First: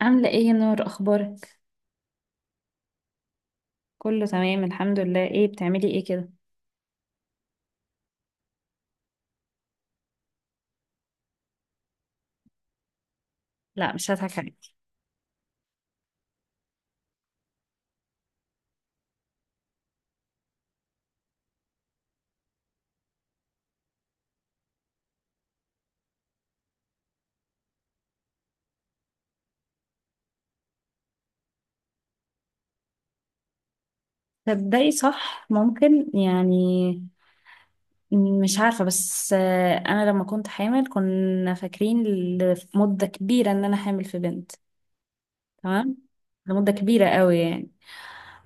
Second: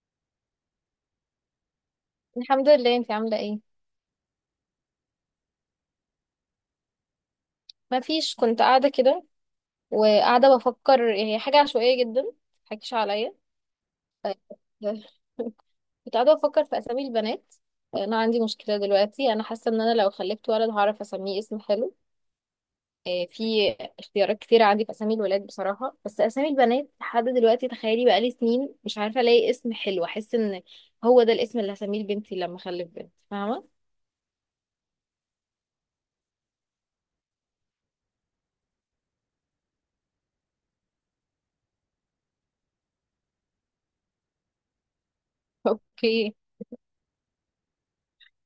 عاملة ايه يا نور، اخبارك؟ الحمد لله. انت عاملة ايه؟ كله تمام، الحمد لله. ايه بتعملي ايه كده؟ ما فيش، كنت قاعدة كده وقاعدة بفكر، هي حاجة عشوائية جدا. متضحكيش عليا. لا، مش هضحك عليك. كنت قاعدة بفكر في أسامي البنات. أنا عندي مشكلة دلوقتي، أنا حاسة إن أنا لو خلفت ولد هعرف أسميه اسم حلو. في اختيارات كتير عندي في أسامي الولاد بصراحة، بس أسامي البنات لحد دلوقتي، تخيلي بقالي سنين مش عارفة ألاقي اسم حلو أحس إن هو ده الاسم اللي هسميه لبنتي لما أخلف بنت، فاهمة؟ تبدأي صح، ممكن يعني. مش عارفة، بس انا لما كنت حامل كنا فاكرين لمدة كبيرة ان انا حامل في بنت. تمام. اوكي. لمدة كبيرة قوي يعني،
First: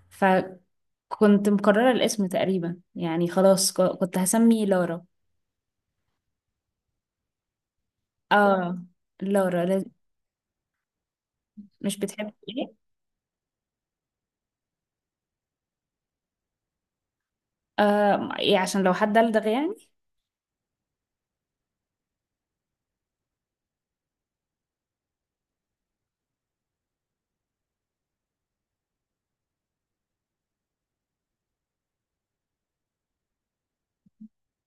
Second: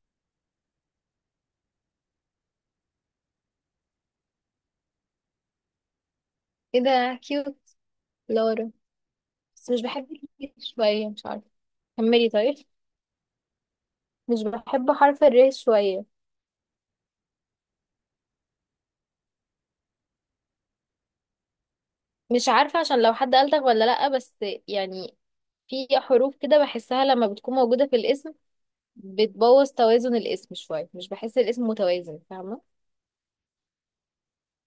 فكنت مقررة الاسم تقريبا يعني، خلاص كنت هسمي لارا. ايه ده كيوت. لورا؟ اه، لارا. بس مش بحب الكيوت شوية، مش عارفة. مش كملي بتحبي طيب. ايه؟ مش بحب حرف الر شوية. آه، إيه، عشان لو حد دلدغ يعني. مش عارفة عشان لو حد قالتك ولا لأ، بس يعني في حروف كده بحسها لما بتكون موجودة في الاسم بتبوظ توازن الاسم شوية، مش بحس الاسم متوازن، فاهمة؟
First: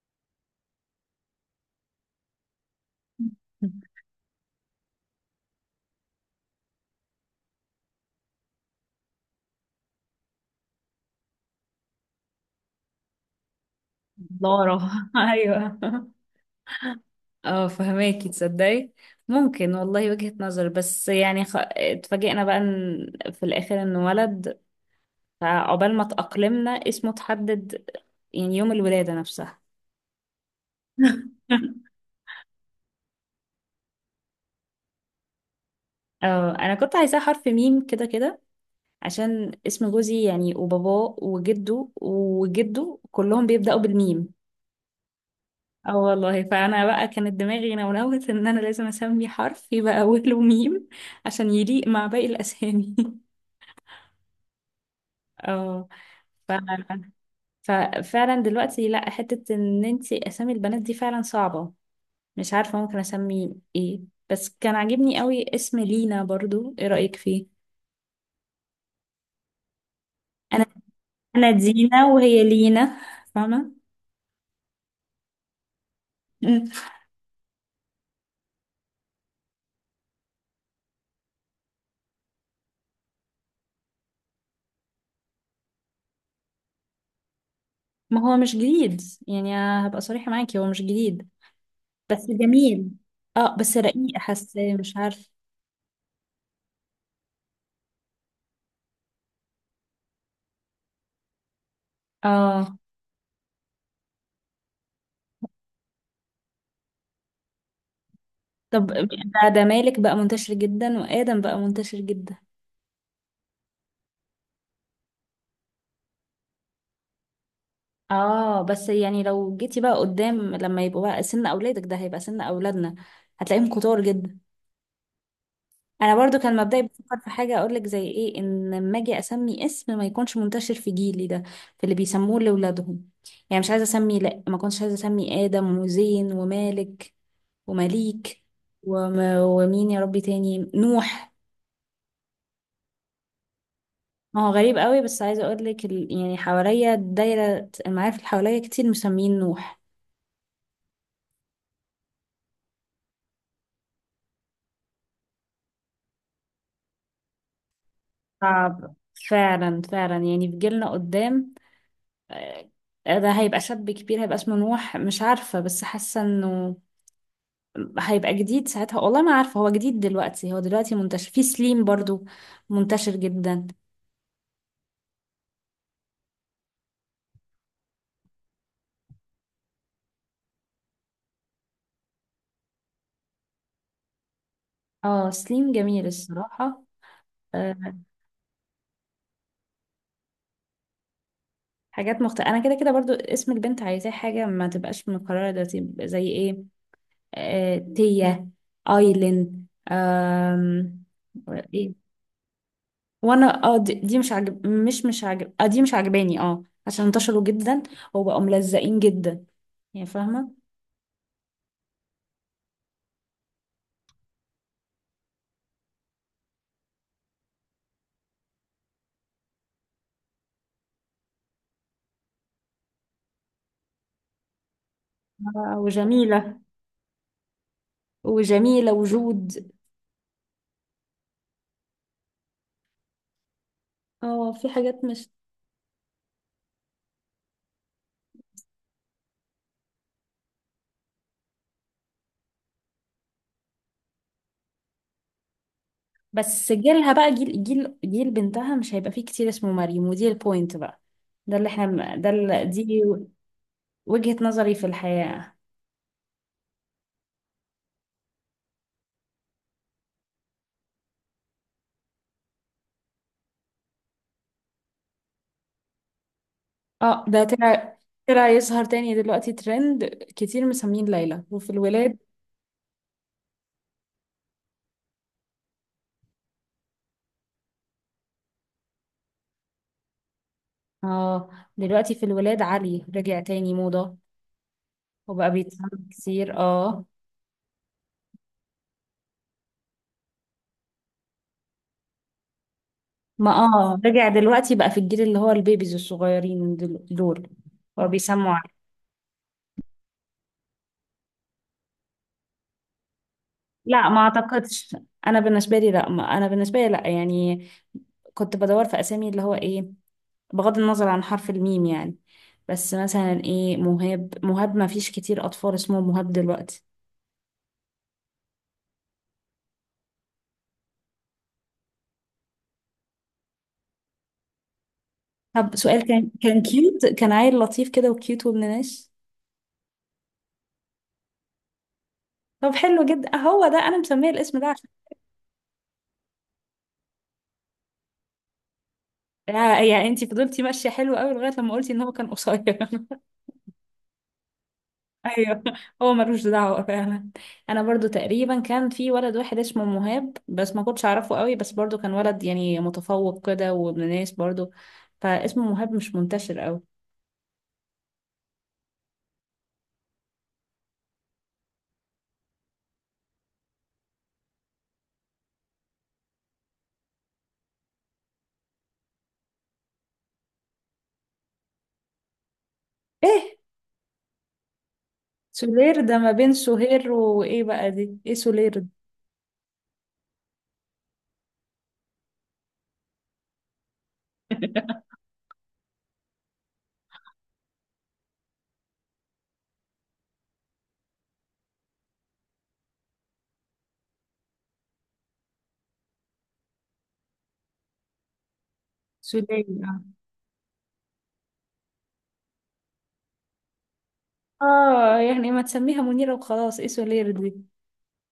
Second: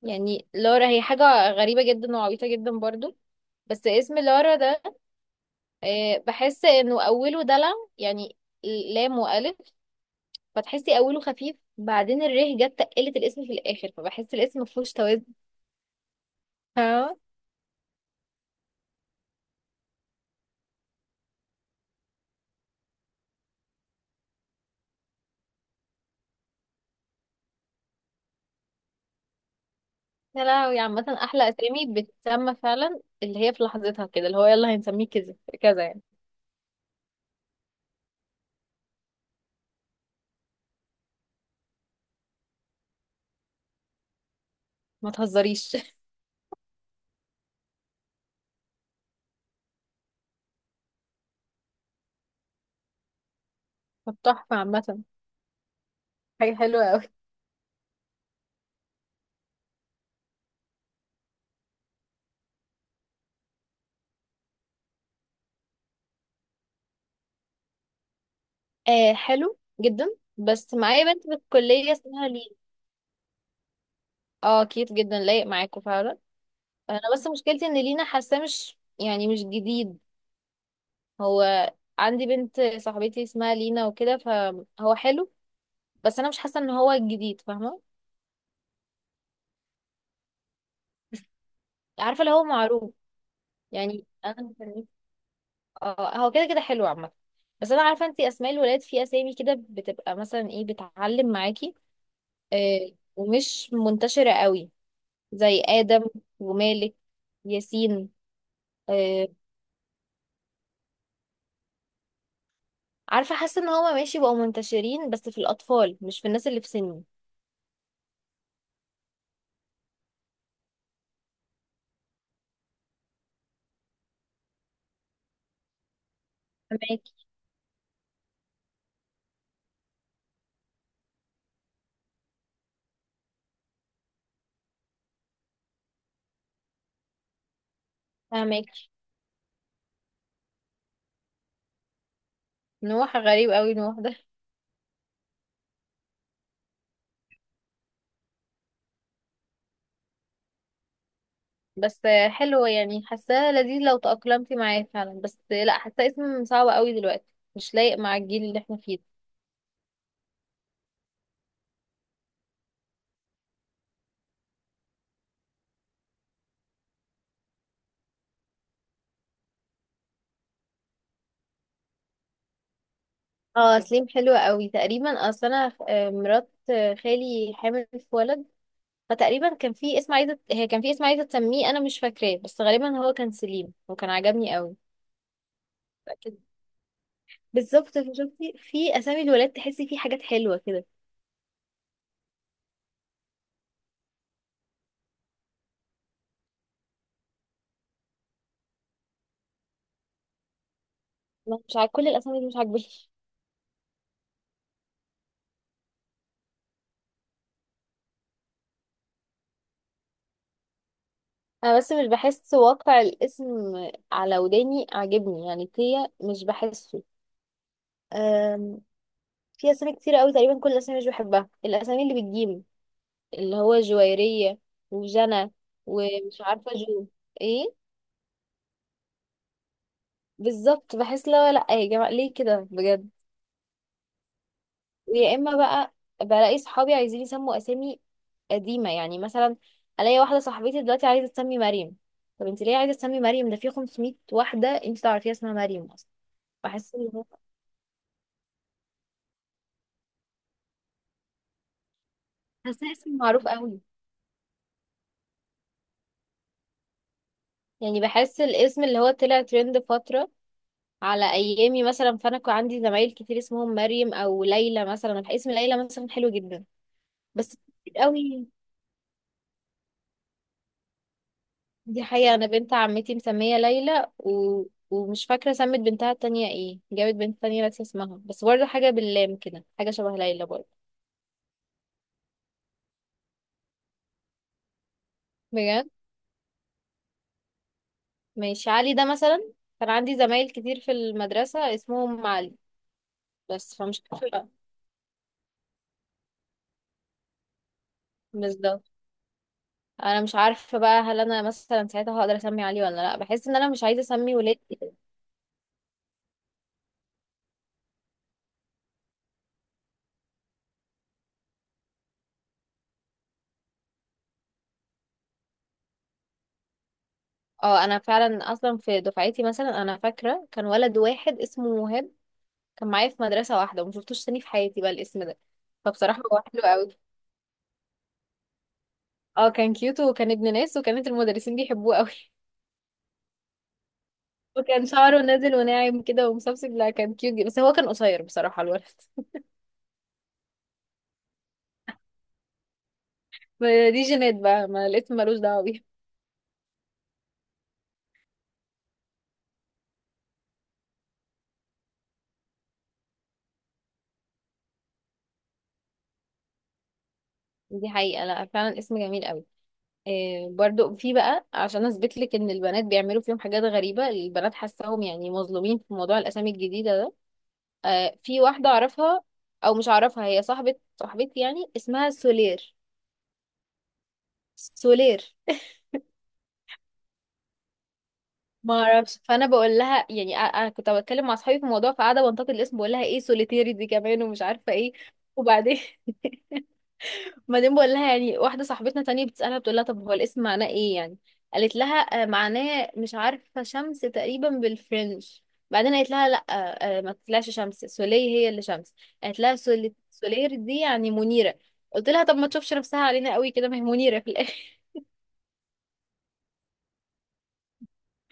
يعني لورا هي حاجة غريبة جدا وعبيطة جدا برضو، بس اسم لورا ده بحس انه اوله دلع، يعني لام والف، فتحسي اوله خفيف بعدين الره جت تقلت الاسم في الاخر، فبحس الاسم لارا. مفهوش ايوه، توازن. اه فهماكي، تصدقي؟ ممكن والله، وجهة نظر، بس يعني اتفاجئنا بقى ان في الاخر انه ولد. فعقبال ما اتأقلمنا اسمه اتحدد، يعني يوم الولادة نفسها. يا لهوي، عامة أحلى أسامي بتسمى فعلا اللي هي في لحظتها كده، اللي هو يلا هنسميه كذا كذا يعني. اه، انا كنت عايزاه حرف ميم كده كده، عشان اسم جوزي يعني وباباه وجده وجده كلهم بيبدأوا بالميم. ما تهزريش. اه والله، فانا بقى كانت دماغي نونوت ان انا لازم اسمي حرف يبقى اوله ميم، عشان يليق مع باقي الاسامي. طب تحفة عامة. اه، حاجة حلوة أوي. ففعلا دلوقتي لا، حتة ان انتي اسامي البنات دي فعلا صعبة، مش عارفة ممكن اسمي ايه. بس كان عاجبني قوي اسم لينا برضو، ايه رأيك فيه؟ آه، حلو جدا، انا بس معايا بنت في انا الكلية دينا اسمها وهي لينا. لينا، فاهمة؟ اه كيوت جدا، لايق معاكوا فعلا. مم. أنا بس مشكلتي إن لينا حاساه مش يعني مش جديد. هو عندي بنت صاحبتي اسمها لينا وكده، فهو حلو، بس أنا مش حاسة إن هو جديد، فاهمة؟ ما هو مش جديد، يعني هبقى صريحة معاكي، هو مش جديد، عارفة بس اللي هو جميل. معروف اه بس يعني. رقيق، أنا حاسة مستنية. مش عارف. اه هو كده كده حلو عامة، بس انا عارفة انتي اسماء الولاد في اسامي كده بتبقى مثلا ايه، بتعلم معاكي. اه. آه. ومش منتشرة قوي، زي آدم ومالك، ياسين. طب آه ده مالك بقى منتشر جدا، وآدم بقى منتشر جدا. عارفة، حاسة ان هما ماشي بقوا منتشرين بس في الأطفال، مش في الناس اللي في سني. اه بس يعني لو جيتي بقى قدام، لما يبقوا بقى سن اولادك، ده هيبقى سن اولادنا، هتلاقيهم كتار جدا. انا برضو كان مبدئي فهماكي. بفكر في حاجه، اقول لك زي ايه، ان لما اجي اسمي اسم ما يكونش منتشر في جيلي ده في اللي بيسموه لاولادهم. يعني مش عايزه اسمي، لا، ما كنتش عايزه اسمي ادم وزين ومالك ومليك، فهماكي. ومين يا ربي تاني، نوح. نوح غريب قوي نوح ده. ما هو غريب قوي، بس عايزه اقول لك يعني حواليا دايره المعارف اللي حواليا كتير مسمين نوح. بس حلو يعني حاساه لذيذ لو تأقلمتي معاه فعلا، بس لا حاساه اسم صعب قوي دلوقتي، مش لايق مع الجيل اللي احنا صعب، فيه ده. فعلا فعلا، يعني في جيلنا قدام، آه، ده هيبقى شاب كبير، هيبقى اسمه نوح. مش عارفة بس حاسة انه هيبقى جديد ساعتها. والله ما عارفة، هو جديد دلوقتي؟ هو دلوقتي منتشر، في سليم برضو منتشر جدا. اه سليم حلو قوي. تقريبا اصل انا مرات خالي حامل في ولد، فتقريبا كان في اسم عايزه، هي كان في اسم عايزه تسميه، انا مش فاكراه، بس غالبا هو كان سليم وكان عجبني قوي. اه، سليم جميل أكيد. الصراحة. آه، بالظبط، فشفتي في اسامي الولاد تحسي فيه حاجات حلوه كده. حاجات مختلفة. انا كده كده برضو اسم البنت عايزاه حاجة ما تبقاش مكررة، ده تبقى زي ايه، تيا، ايلين. أنا مش عاجب كل ايه، الاسامي دي، مش عاجباني. وانا دي مش عاجب، مش عاجب، دي مش عاجباني، اه، عشان انتشروا جدا وبقوا ملزقين جدا، يعني فاهمة. انا بس مش بحس واقع الاسم على وداني عاجبني، يعني تيا مش بحسه. أم، في اسامي كتير قوي، تقريبا كل الاسامي مش بحبها. الاسامي اللي بالجيم، اللي هو جويرية وجنى آه ومش وجميلة، عارفة جو ايه، وجميلة وجود. بالظبط بحس لا لا يا جماعة، ليه كده بجد؟ اه، في حاجات مش. ويا اما بقى بلاقي صحابي عايزين يسموا اسامي قديمة، يعني مثلا الاقي واحدة صاحبتي دلوقتي عايزة تسمي مريم. طب انت ليه عايزة تسمي مريم؟ ده في 500 واحدة انت تعرفيها اسمها مريم اصلا. بس بحس ان جيلها هو، بقى، جيل، جيل بنتها مش هيبقى فيه كتير اسمه مريم، ودي البوينت بقى. ده اللي احنا، ده اللي بحس دي اسم معروف قوي وجهة نظري في الحياة. يعني. بحس الاسم اللي هو طلع ترند فترة على ايامي مثلا، فانا كان عندي زمايل كتير اسمهم مريم او ليلى مثلا. اسم ليلى مثلا حلو جدا، اه ده بس كتير طلع قوي. طلع يظهر تاني دلوقتي ترند، كتير مسمين ليلى، وفي دي الولاد. حقيقة. أنا بنت عمتي مسمية ليلى ومش فاكرة سمت بنتها التانية ايه، جابت بنت تانية، ناسية اسمها، بس برضه حاجة باللام كده، حاجة شبه ليلى برضه. اه دلوقتي في الولاد علي رجع تاني موضة، وبقى بجد. بيتعمل كتير. اه ماشي علي ده مثلا، كان عندي زمايل كتير في المدرسة اسمهم علي، ما بس فمش رجع عارفة بقى. دلوقتي بقى في الجيل اللي هو البيبيز الصغيرين دول، هو بيسموا عليه. بالظبط. أنا مش عارفة بقى، هل أنا مثلا ساعتها هقدر أسمي علي ولا لأ، بحس إن أنا مش عايزة لا، ما أسمي اعتقدش. ولادي. انا بالنسبه لي لا، ما انا بالنسبه لي لا، يعني كنت بدور في اسامي اللي هو ايه، بغض النظر عن حرف الميم يعني. بس مثلا ايه، مهاب ما فيش كتير اطفال اسمه مهاب دلوقتي. اه أنا فعلا، أصلا في دفعتي مثلا أنا فاكرة كان ولد واحد اسمه وهاب، كان معايا في مدرسة واحدة، وما شفتوش تاني في حياتي بقى الاسم ده. طب سؤال، فبصراحة كان هو كان حلو قوي. كيوت، كان عيل لطيف كده وكيوت وابن ناس؟ اه كان كيوت وكان ابن ناس، وكانت المدرسين بيحبوه قوي. طب حلو جدا، هو ده انا مسميه الاسم ده وكان عشان... شعره نازل وناعم كده ومسبسب، لا كان كيوت جدا، بس هو كان قصير بصراحة الولد. يا, يا انتي فضلتي ماشيه حلو قوي لغايه لما قلتي ان هو كان قصير. ما دي جينات بقى، ما الاسم ملوش ايوه، دعوة بيها. هو ملوش دعوه فعلا. انا برضو تقريبا كان في ولد واحد اسمه مهاب، بس ما كنتش اعرفه قوي، بس برضو كان ولد يعني متفوق كده وابن ناس برضو، فاسمه مهاب مش منتشر قوي. دي حقيقة. لا فعلا اسم جميل قوي. إيه برضو في بقى، عشان اثبت لك ان البنات بيعملوا فيهم حاجات غريبة، البنات حاساهم يعني مظلومين في موضوع الاسامي الجديدة ده. آه، في واحدة اعرفها، او مش اعرفها، هي صاحبة صاحبتي يعني، اسمها سولير. ايه سولير. سولير ده، ما بين سهير وايه بقى دي، ايه سولير ما دي؟ اعرفش، فانا بقول لها يعني، انا كنت بتكلم مع اصحابي في الموضوع فقاعده بنتقد الاسم، بقول لها ايه سوليتيري دي كمان ومش عارفه ايه، وبعدين بعدين بقول لها، يعني واحده صاحبتنا تانية بتسالها، بتقول لها طب هو الاسم معناه ايه يعني، قالت لها معناه مش عارفه شمس تقريبا بالفرنش، بعدين قالت لها لا، ما تطلعش شمس، سولي هي اللي شمس. قالت لها سولير، سولير دي يعني منيره. قلت لها طب ما تشوفش نفسها علينا قوي كده، ما هي منيره في اه. الاخر. يعني ما تسميها منيرة وخلاص، ايه سولير دي؟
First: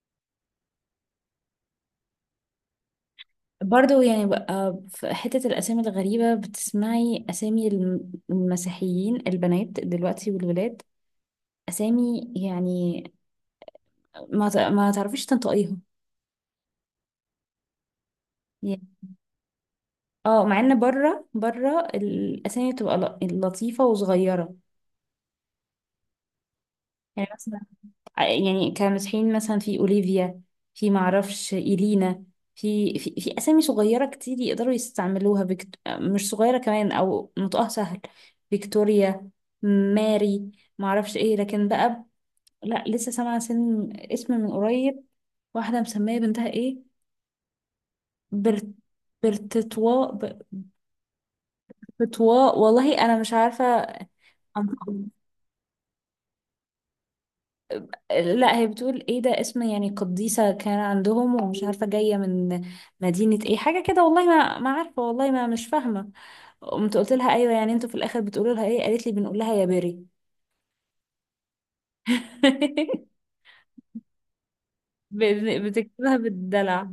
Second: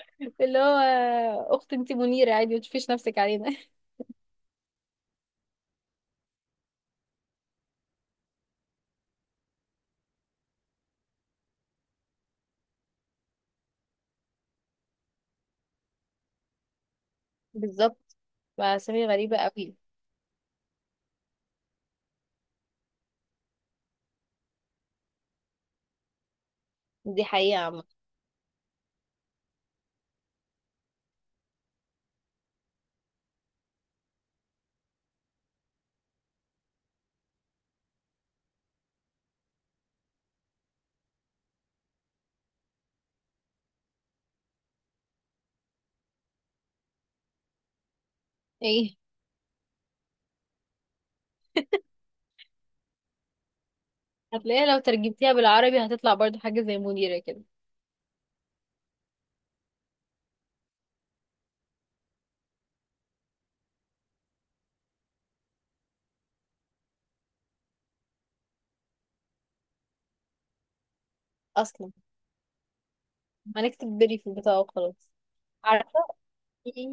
اللي هو اخت انت منيره عادي، ما تشوفيش نفسك علينا. برضو يعني بقى في حتة الأسامي الغريبة، بتسمعي أسامي المسيحيين البنات دلوقتي والولاد، أسامي يعني ما تعرفيش تنطقيها بالظبط. يعني. وأسامي غريبة قوي. اه مع ان بره بره الاسامي بتبقى لطيفه وصغيره، دي يعني حقيقة مثلا، عامة. يعني كمسيحيين مثلا، في اوليفيا، في معرفش ايلينا، في اسامي صغيره كتير يقدروا يستعملوها، مش صغيره كمان او نطقها سهل. فيكتوريا، ماري، معرفش ايه. لكن بقى، لا لسه سامعه سن اسم من قريب، واحده مسميه بنتها ايه، برت... ايه، برتتوا. فتوى والله، انا مش عارفه. هتلاقيها لو ترجمتيها بالعربي هتطلع برضو حاجة زي منيرة كده. لا، هي بتقول ايه ده اسم يعني قديسه كان عندهم، ومش عارفه جايه من مدينه ايه، حاجه كده، والله ما عارفه، والله ما مش فاهمه. قمت قلت لها ايوه، يعني انتوا في الاخر بتقولوا لها ايه؟ قالت لي بنقول لها يا بري. أصلا هنكتب بري في البتاع وخلاص. عارفة، بتكتبها في بالدلع.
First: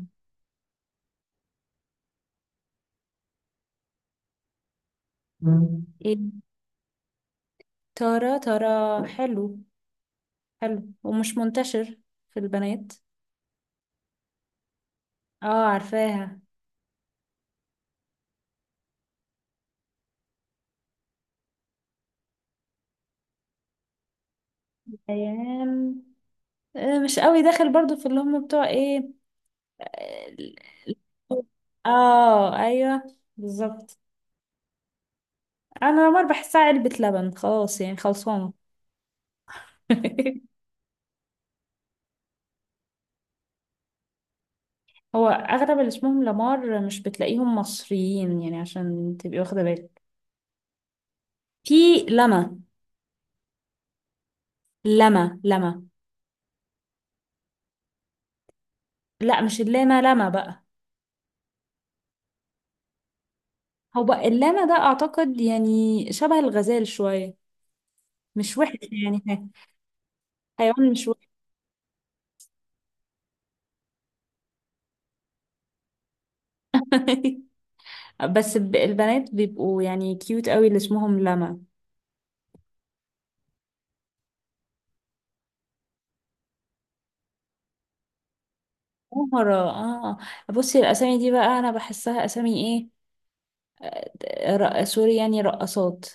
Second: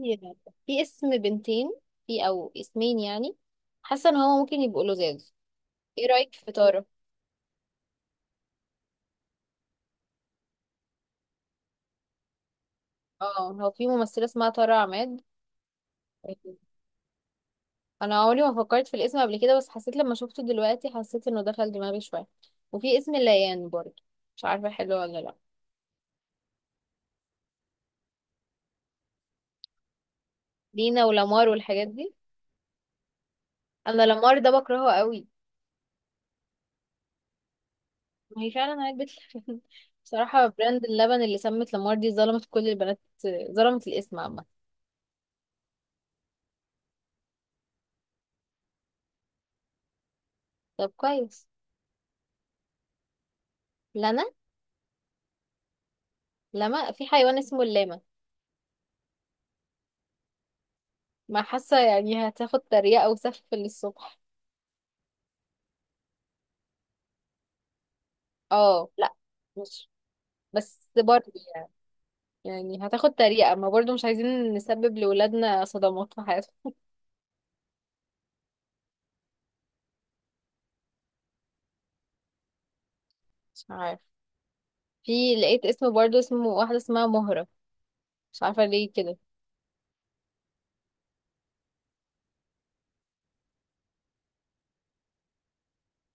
في اسم بنتين، في أو اسمين يعني، حاسة إن هو ممكن يبقوا لزاز. مم. ايه ايه؟ رأيك في تارة؟ ترى، حلو، حلو ومش منتشر في البنات. اه هو في ممثلة اسمها تارة عماد. اه عارفاها. أنا عمري ما فكرت في الاسم قبل كده، بس حسيت لما شفته دلوقتي حسيت إنه دخل دماغي شوية. وفي اسم ليان برضو، مش عارفة حلو ولا لأ. ايام. مش قوي داخل برضو، في اللي هم بتوع ايه. لينا ولامار والحاجات دي. اه ايوه، بالظبط. انا لامار ده بكرهه قوي. انا لامار بحسها علبة لبن خلاص، يعني ما هي خلصانة. فعلا علبة لبن. بصراحة براند اللبن اللي سمت لامار دي ظلمت كل البنات، ظلمت الاسم عامة. هو اغلب اللي اسمهم لامار مش بتلاقيهم مصريين يعني، عشان تبقي واخدة بالك. طب كويس. في لما لنا. لما لما. لما. في حيوان اسمه اللاما، لا مش اللاما، لما بقى. ما حاسة يعني هتاخد تريقة وسف هو للصبح. اللاما ده اعتقد يعني شبه الغزال شوية، مش وحش اه لا، يعني. مش، بس حيوان مش وحش. برضه يعني، يعني هتاخد تريقة، ما برضه مش عايزين نسبب لولادنا صدمات في حياتهم. بس البنات بيبقوا يعني كيوت قوي اللي اسمهم لما. مش عارف. في لقيت اسم برضه، اسمه واحدة اسمها مهرة، مش عارفة ليه كده، مهرة؟ اه. بصي الأسامي دي بقى، أنا بحسها أسامي إيه، سوري، يعني رقصات،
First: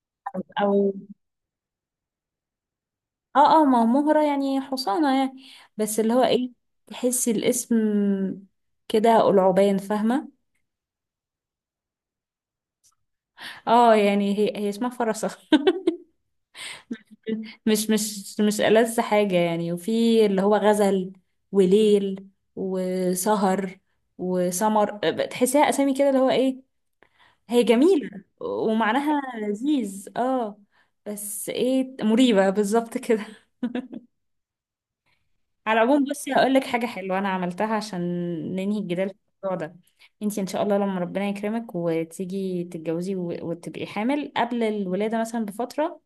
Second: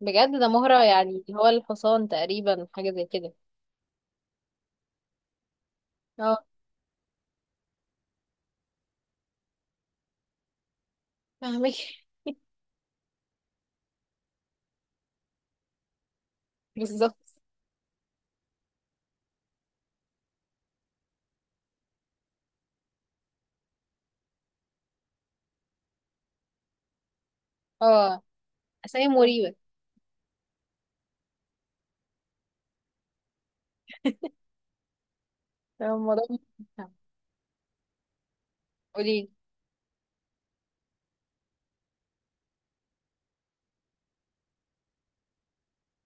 بجد ده مهرة أو... يعني هو الحصان تقريبا، حاجة زي كده. اه ما مهرة يعني حصانة يعني، بس اللي هو اه. إيه، تحسي الاسم كده قلعبان، فاهمة؟ فاهمك. اه يعني هي اسمها فرسة. بالظبط. مش ألذ حاجة يعني. وفي اللي هو غزل، وليل، وسهر، وسمر، بتحسيها أسامي كده اللي هو إيه، هي اه. جميلة اسامي ومعناها مريبة. لذيذ اه. بس ايه، مريبة بالظبط كده. على فاهمة العموم الموضوع. بصي، هقول لك حاجة حلوة أنا عملتها عشان ننهي الجدال في قولي. الموضوع ده. انتي إن شاء الله لما ربنا يكرمك وتيجي تتجوزي وتبقي حامل، قبل الولادة مثلا بفترة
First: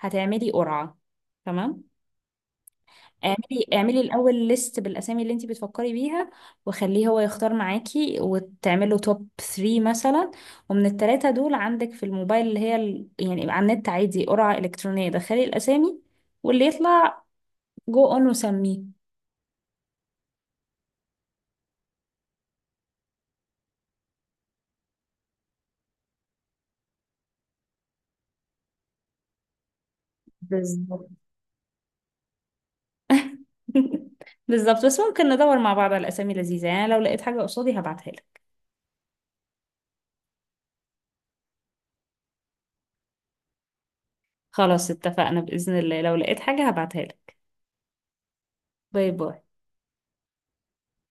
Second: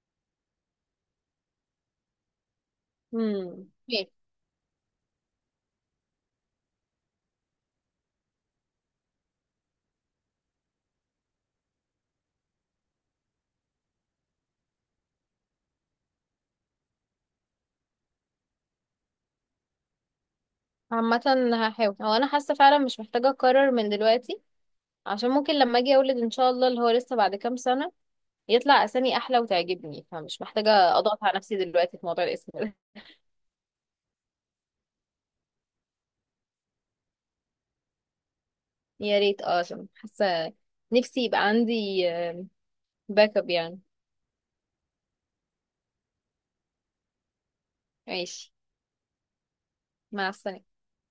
هتعملي قرعة، تمام؟ اعملي اعملي ماشي. الاول ليست بالاسامي اللي انت بتفكري بيها، وخليه هو يختار معاكي وتعمله توب 3 مثلا، ومن الثلاثه دول عندك في الموبايل اللي هي يعني على النت عادي قرعه الكترونيه، دخلي الاسامي واللي يطلع جو اون وسميه. عامة هحاول، هو انا حاسة فعلا مش محتاجة اقرر من دلوقتي، عشان ممكن لما اجي اولد ان شاء الله اللي هو لسه بعد كام سنة، يطلع اسامي احلى وتعجبني، فمش محتاجة بالظبط. اضغط على نفسي دلوقتي في موضوع الاسم ده. بالظبط، بس ممكن ندور مع بعض على اسامي لذيذه يعني، لو لقيت حاجه قصادي هبعتها لك. يا ريت، اه، عشان حاسة نفسي يبقى عندي باك اب يعني. خلاص اتفقنا، باذن الله لو لقيت حاجه هبعتها لك. ماشي. باي باي. مع السنة.